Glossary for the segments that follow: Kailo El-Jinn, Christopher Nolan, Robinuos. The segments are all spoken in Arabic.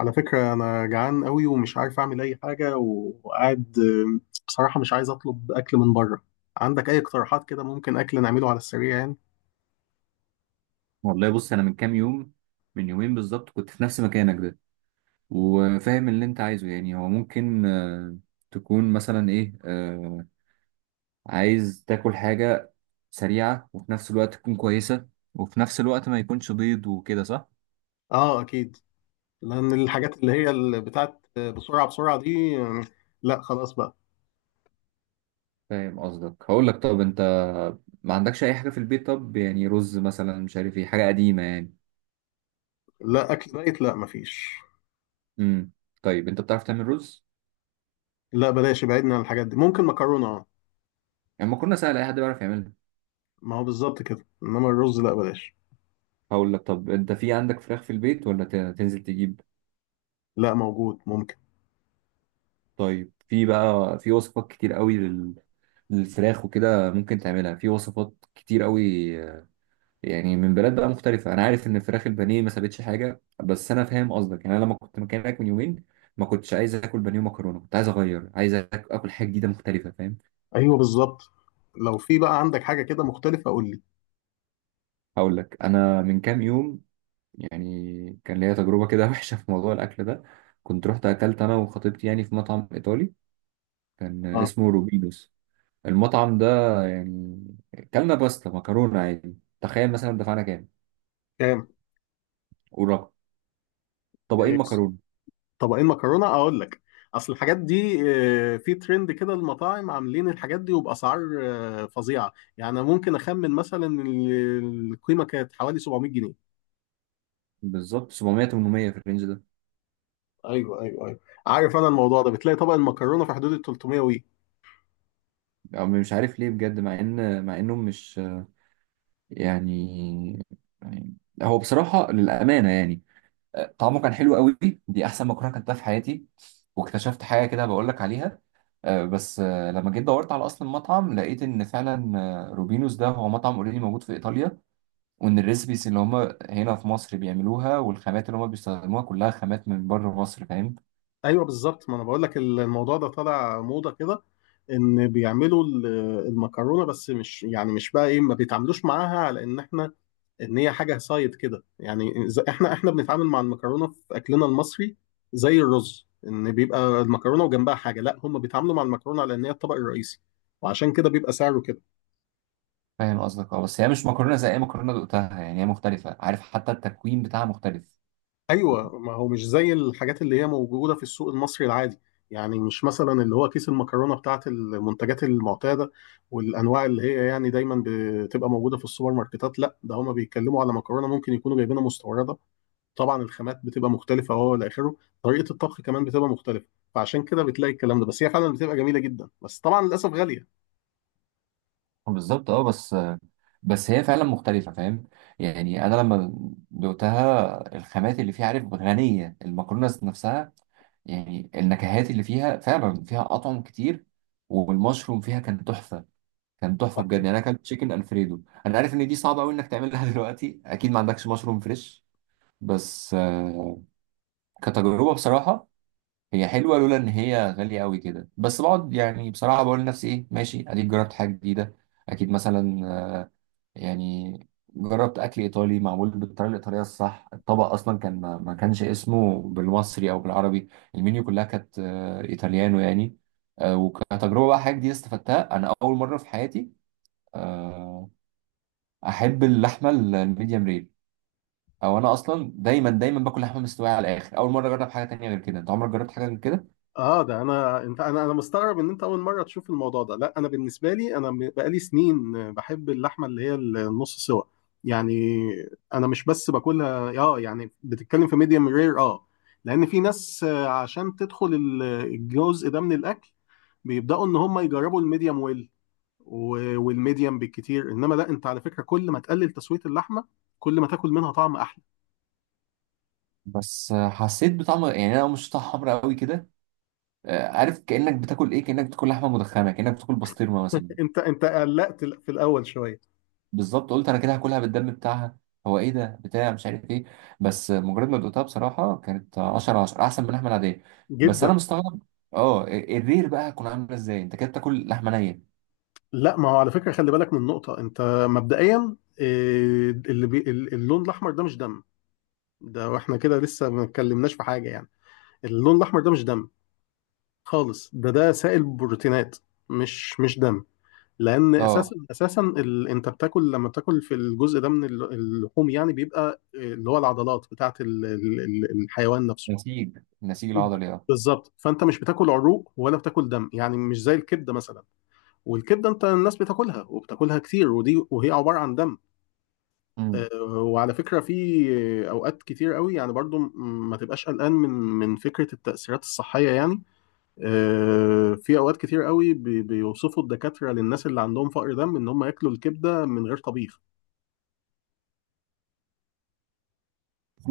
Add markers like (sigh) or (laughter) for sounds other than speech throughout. على فكرة أنا جعان قوي ومش عارف أعمل أي حاجة وقاعد بصراحة مش عايز أطلب أكل من بره. عندك أي اقتراحات كده ممكن أكل نعمله على السريع يعني؟ والله، بص، انا من كام يوم، من يومين بالظبط كنت في نفس مكانك ده وفاهم اللي انت عايزه. يعني هو ممكن تكون مثلا ايه عايز تاكل حاجة سريعة، وفي نفس الوقت تكون كويسة، وفي نفس الوقت ما يكونش بيض، وكده صح؟ آه أكيد. لأن الحاجات اللي هي اللي بتاعت بسرعة بسرعة دي. لا خلاص بقى. فاهم قصدك. هقول لك، طب انت ما عندكش اي حاجة في البيت؟ طب يعني رز مثلا، مش عارف ايه، حاجة قديمة يعني. لا اكل دايت، لا مفيش. امم طيب، انت بتعرف تعمل رز؟ لا بلاش، ابعدنا عن الحاجات دي. ممكن مكرونه، اه. يعني ما كنا سهل، اي حد بيعرف يعملها. ما هو بالظبط كده، انما الرز لا بلاش. هقول لك، طب انت في عندك فراخ في البيت، ولا تنزل تجيب؟ لا، موجود ممكن. طيب، في بقى في وصفات كتير قوي للفراخ وكده، ممكن تعملها في وصفات كتير قوي. آه، يعني من بلاد بقى مختلفة. أنا عارف إن فراخ البانيه ما سابتش حاجة، بس أنا فاهم قصدك. يعني أنا لما كنت مكانك من يومين، ما كنتش عايز آكل بانيه ومكرونة، كنت عايز أغير، عايز آكل حاجة جديدة مختلفة، فاهم. ايوه بالظبط، لو في بقى عندك حاجه كده مختلفه قول لي. هقول لك، أنا من كام يوم، يعني كان ليا تجربة كده (laughs) وحشة في موضوع الأكل ده. كنت رحت أكلت أنا وخطيبتي يعني في مطعم إيطالي، كان اه اسمه روبينوس، المطعم ده. يعني كلنا باستا مكرونة عادي. تخيل مثلا دفعنا كام كام. ورقم طبقين إيه، مكرونة؟ طبقين مكرونه اقول لك. اصل الحاجات دي في ترند كده، المطاعم عاملين الحاجات دي وباسعار فظيعه. يعني أنا ممكن اخمن مثلا القيمه كانت حوالي 700 جنيه. بالظبط 700-800 في الرينج ده. ايوه ايوه ايوه. عارف انا الموضوع ده، بتلاقي طبق المكرونه في حدود ال 300. أو مش عارف ليه بجد، مع انهم مش يعني يعني- هو بصراحة للأمانة يعني، طعمه كان حلو قوي. دي أحسن مكرونة كلتها في حياتي. واكتشفت حاجة كده بقول لك عليها. بس لما جيت دورت على أصل المطعم، لقيت إن فعلا روبينوس ده هو مطعم اوريدي موجود في إيطاليا، وان الريسبيس اللي هم هنا في مصر بيعملوها، والخامات اللي هم بيستخدموها كلها خامات من بره مصر، فاهم. ايوه بالظبط، ما انا بقول لك الموضوع ده طالع موضه كده. ان بيعملوا المكرونه، بس مش يعني مش بقى ايه ما بيتعاملوش معاها على ان احنا ان هي حاجه سايد كده يعني. احنا بنتعامل مع المكرونه في اكلنا المصري زي الرز، ان بيبقى المكرونه وجنبها حاجه. لا هم بيتعاملوا مع المكرونه على ان هي الطبق الرئيسي، وعشان كده بيبقى سعره كده. فاهم قصدك اه. بس هي مش مكرونه زي اي مكرونه دقتها، يعني هي مختلفه، عارف حتى التكوين بتاعها مختلف. ايوه. ما هو مش زي الحاجات اللي هي موجوده في السوق المصري العادي. يعني مش مثلا اللي هو كيس المكرونه بتاعت المنتجات المعتاده والانواع اللي هي يعني دايما بتبقى موجوده في السوبر ماركتات. لا، ده هما بيتكلموا على مكرونه ممكن يكونوا جايبينها مستورده. طبعا الخامات بتبقى مختلفه وهو الى اخره. طريقه الطبخ كمان بتبقى مختلفه. فعشان كده بتلاقي الكلام ده. بس هي فعلا بتبقى جميله جدا، بس طبعا للاسف غاليه. بالظبط اه، بس هي فعلا مختلفه، فاهم. يعني انا لما دقتها الخامات اللي فيها، عارف غنيه، المكرونه نفسها يعني النكهات اللي فيها فعلا، فيها اطعم كتير. والمشروم فيها كان تحفه، كان تحفه بجد. يعني صحيح. انا اكلت تشيكن الفريدو. انا عارف ان دي صعبه قوي انك تعملها (laughs) دلوقتي، اكيد ما عندكش مشروم فريش. بس كتجربه بصراحه، هي حلوه لولا ان هي غاليه قوي كده. بس بقعد يعني بصراحه بقول لنفسي، ايه ماشي، اديك جربت حاجه جديده. اكيد مثلا يعني جربت اكل ايطالي معمول بالطريقه الايطاليه الصح. الطبق اصلا كان ما كانش اسمه بالمصري او بالعربي. المنيو كلها كانت ايطاليانو يعني. وكتجربه بقى حاجه جديده استفدتها انا اول مره في حياتي. آه، احب اللحمه الميديم رير. او انا اصلا دايما دايما باكل لحمه مستويه على الاخر. اول مره اجرب حاجه تانية غير كده، انت عمرك جربت حاجه غير كده؟ اه، ده انا انت انا مستغرب ان انت اول مره تشوف الموضوع ده. لا انا بالنسبه لي، انا بقالي سنين بحب اللحمه اللي هي النص سوا. يعني انا مش بس باكلها اه، يعني بتتكلم في ميديم رير اه. لان في ناس عشان تدخل الجزء ده من الاكل، بيبداوا ان هم يجربوا الميديم ويل والميديم بالكتير. انما لا، انت على فكره كل ما تقلل تسويه اللحمه، كل ما تاكل منها طعم احلى. بس حسيت بطعم، يعني انا مش طعم حمرا قوي كده. عارف كانك بتاكل ايه؟ كانك بتاكل لحمه مدخنه، كانك بتاكل بسطرمه مثلا. انت قلقت في الاول شويه. بالظبط، قلت انا كده هاكلها بالدم بتاعها، هو ايه ده بتاع مش عارف ايه. بس مجرد ما دقتها بصراحه، كانت 10/10 احسن من اللحمه العاديه. بس جدا. انا مستغرب، اه الرير بقى هتكون عامله ازاي، انت كده بتاكل لحمه نيه. لا ما هو على فكرة، خلي بالك من نقطة. انت مبدئيا اللي اللون الاحمر ده مش دم. ده، واحنا كده لسه ما اتكلمناش في حاجة يعني، اللون الاحمر ده مش دم خالص. ده سائل بروتينات، مش دم. لان اساسا اه، اساسا انت بتاكل، لما بتاكل في الجزء ده من اللحوم يعني، بيبقى اللي هو العضلات بتاعت الحيوان نفسه. نسيج ب- العضلي. بالظبط. فانت مش بتاكل عروق ولا بتاكل دم، يعني مش زي الكبده مثلا. والكبده انت الناس بتاكلها وبتاكلها كتير، ودي وهي عباره عن دم. اه، وعلى فكرة في أوقات كتير قوي يعني برضو ما تبقاش قلقان من فكرة التأثيرات الصحية يعني. في أوقات كتير قوي بيوصفوا الدكاترة للناس اللي عندهم فقر دم إن هم ياكلوا الكبدة من غير طبيخ.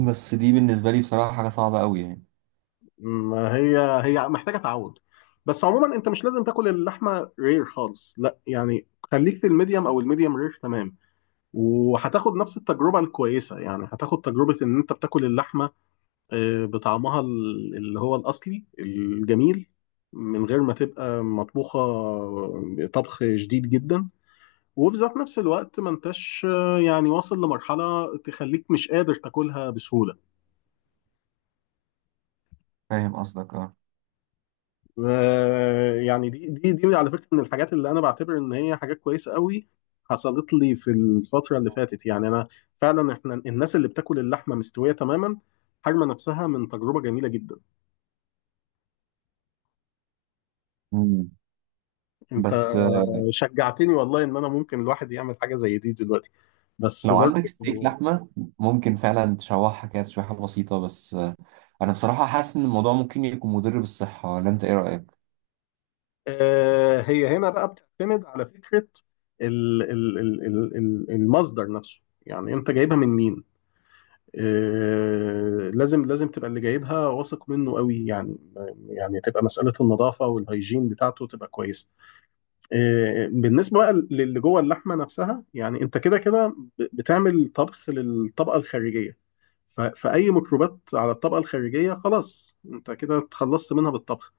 بس دي بالنسبة لي بصراحة حاجة صعبة قوي يعني. ما هي، هي محتاجة تعود. بس عموما أنت مش لازم تاكل اللحمة رير خالص، لا يعني. خليك في الميديم أو الميديم رير تمام، وهتاخد نفس التجربة الكويسة. يعني هتاخد تجربة إن أنت بتاكل اللحمة بطعمها اللي هو الأصلي الجميل، من غير ما تبقى مطبوخة طبخ شديد جدا، وفي ذات نفس الوقت ما انتش يعني واصل لمرحلة تخليك مش قادر تاكلها بسهولة. فاهم قصدك اه. يعني دي على فكرة من الحاجات اللي أنا بعتبر إن هي حاجات كويسة قوي حصلت لي في الفترة اللي فاتت. يعني أنا فعلا، إحنا الناس اللي بتاكل اللحمة مستوية تماما حارمة نفسها من تجربة جميلة جدا. مم. انت بس شجعتني والله ان انا ممكن الواحد يعمل حاجه زي دي دلوقتي. بس لو عندك برضه ستيك لحمة، ممكن فعلا تشوحها كده تشويحة بسيطة. بس أنا بصراحة حاسس إن الموضوع ممكن يكون مضر بالصحة، ولا أنت إيه رأيك؟ هي هنا بقى بتعتمد على فكره المصدر نفسه. يعني انت جايبها من مين؟ لازم لازم تبقى اللي جايبها واثق منه قوي يعني. يعني تبقى مساله النظافه والهيجين بتاعته تبقى كويسه. بالنسبة بقى للي جوه اللحمة نفسها، يعني انت كده كده بتعمل طبخ للطبقة الخارجية. فأي ميكروبات على الطبقة الخارجية خلاص انت كده اتخلصت منها بالطبخ.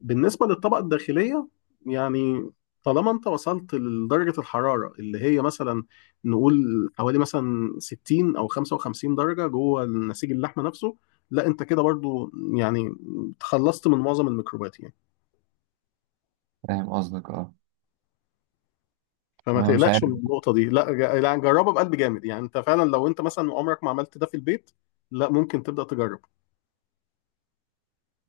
بالنسبة للطبقة الداخلية، يعني طالما انت وصلت لدرجة الحرارة اللي هي مثلا نقول حوالي مثلا 60 أو 55 درجة جوه نسيج اللحمة نفسه، لا انت كده برضو يعني تخلصت من معظم الميكروبات يعني. فاهم قصدك اه، فما أنا مش تقلقش عارف. من النقطة دي، لا جربها بقلب جامد. يعني انت فعلا لو انت مثلا عمرك ما عملت ده في البيت، لا ممكن تبدأ تجرب.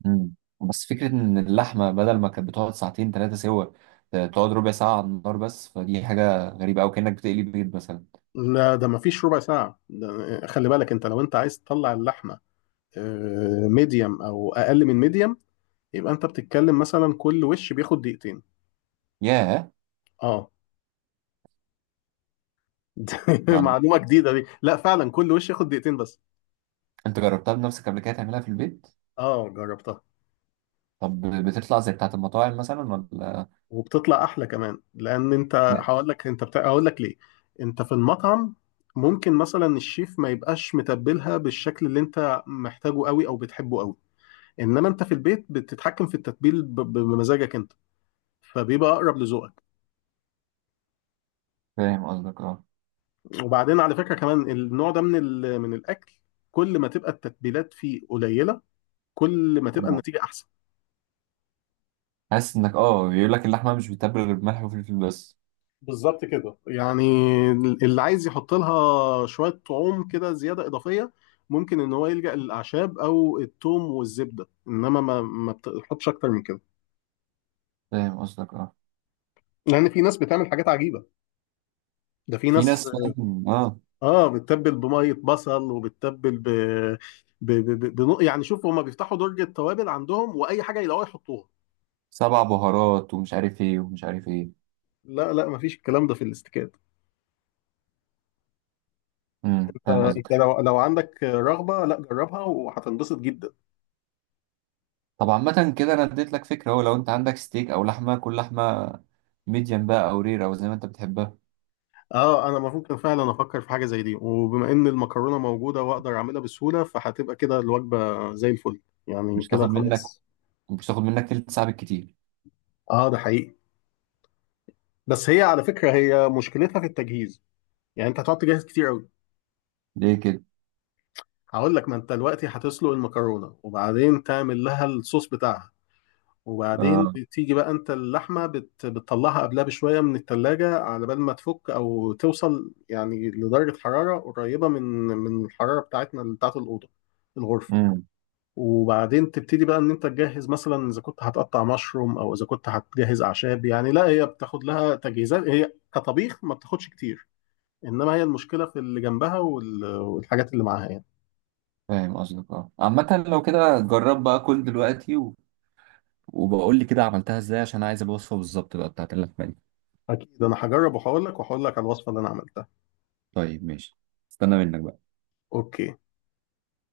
مم. بس فكرة إن اللحمة بدل ما كانت بتقعد ساعتين ثلاثة سوا، تقعد ربع ساعة على النار بس، فدي حاجة غريبة أوي، كأنك بتقلي بيض مثلا. لا ده ما فيش ربع ساعة. ده خلي بالك، انت لو انت عايز تطلع اللحمة ميديوم او اقل من ميديوم، يبقى انت بتتكلم مثلا كل وش بياخد دقيقتين. ياه. اه (laughs) ما- معلومة جديدة دي. لا فعلا كل وش ياخد دقيقتين بس. أنت جربتها بنفسك قبل كده تعملها في البيت؟ اه جربتها. طب بتطلع زي بتاعة المطاعم مثلا، ولا؟ وبتطلع احلى كمان. لان انت، هقول لك. انت بتاع هقول لك ليه. انت في المطعم ممكن مثلا الشيف ما يبقاش متبلها بالشكل اللي انت محتاجه قوي او بتحبه قوي. انما انت في البيت بتتحكم في التتبيل بمزاجك انت، فبيبقى اقرب لذوقك. فاهم قصدك اه. وبعدين على فكرة كمان، النوع ده من الاكل، كل ما تبقى التتبيلات فيه قليلة، كل ما تبقى آه. النتيجة احسن. حاسس انك بيقول لك اللحمه مش بتتبل غير بملح وفلفل بس. بالظبط كده يعني. اللي عايز يحط لها شوية طعوم كده زيادة إضافية، ممكن إن هو يلجأ للأعشاب أو الثوم والزبدة، إنما ما بتحطش أكتر من كده. فاهم قصدك اه. لأن في ناس بتعمل حاجات عجيبة. ده في في ناس ناس، فاهم اه. بتتبل بمية بصل، وبتتبل يعني شوف، هما بيفتحوا درج التوابل عندهم وأي حاجة يلاقوها يحطوها. سبع بهارات ومش عارف ايه ومش عارف ايه. لا لا، مفيش الكلام ده في الاستيكات. انت. فاهم أنت قصدك. لو عندك رغبة، لا جربها وهتنبسط جدا. طب عامه كده، انا اديت لك فكره اهو، لو انت عندك ستيك او لحمه، كل لحمه ميديم بقى او رير او زي ما انت بتحبها. اه انا ممكن فعلا افكر في حاجه زي دي، وبما ان المكرونه موجوده واقدر اعملها بسهوله فهتبقى كده الوجبه زي الفل. يعني مش كده تاخد منك خلاص. مش تاخد منك تلت ساعه بالكتير. اه ده حقيقي. بس هي على فكره هي مشكلتها في التجهيز. يعني انت هتقعد تجهز كتير قوي. ليه كده؟ هقول لك. ما انت دلوقتي هتسلق المكرونه وبعدين تعمل لها الصوص بتاعها، وبعدين اه. تيجي بقى انت اللحمه بتطلعها قبلها بشويه من التلاجة على بال ما تفك او توصل، يعني لدرجه حراره قريبه من الحراره بتاعتنا بتاعت الاوضه الغرفه. امم وبعدين تبتدي بقى ان انت تجهز، مثلا اذا كنت هتقطع مشروم او اذا كنت هتجهز اعشاب، يعني لا هي بتاخد لها تجهيزات. هي كطبيخ ما بتاخدش كتير، انما هي المشكله في اللي جنبها والحاجات اللي معاها يعني. فاهم قصدك اه. عامه لو كده، جرب بقى كل دلوقتي و... وبقول لي كده عملتها ازاي، عشان عايز الوصفه بالظبط بقى بتاعت اللحمه دي. اكيد انا هجرب، وهقول لك على الوصفه اللي انا عملتها. طيب ماشي، استنى منك بقى. اوكي.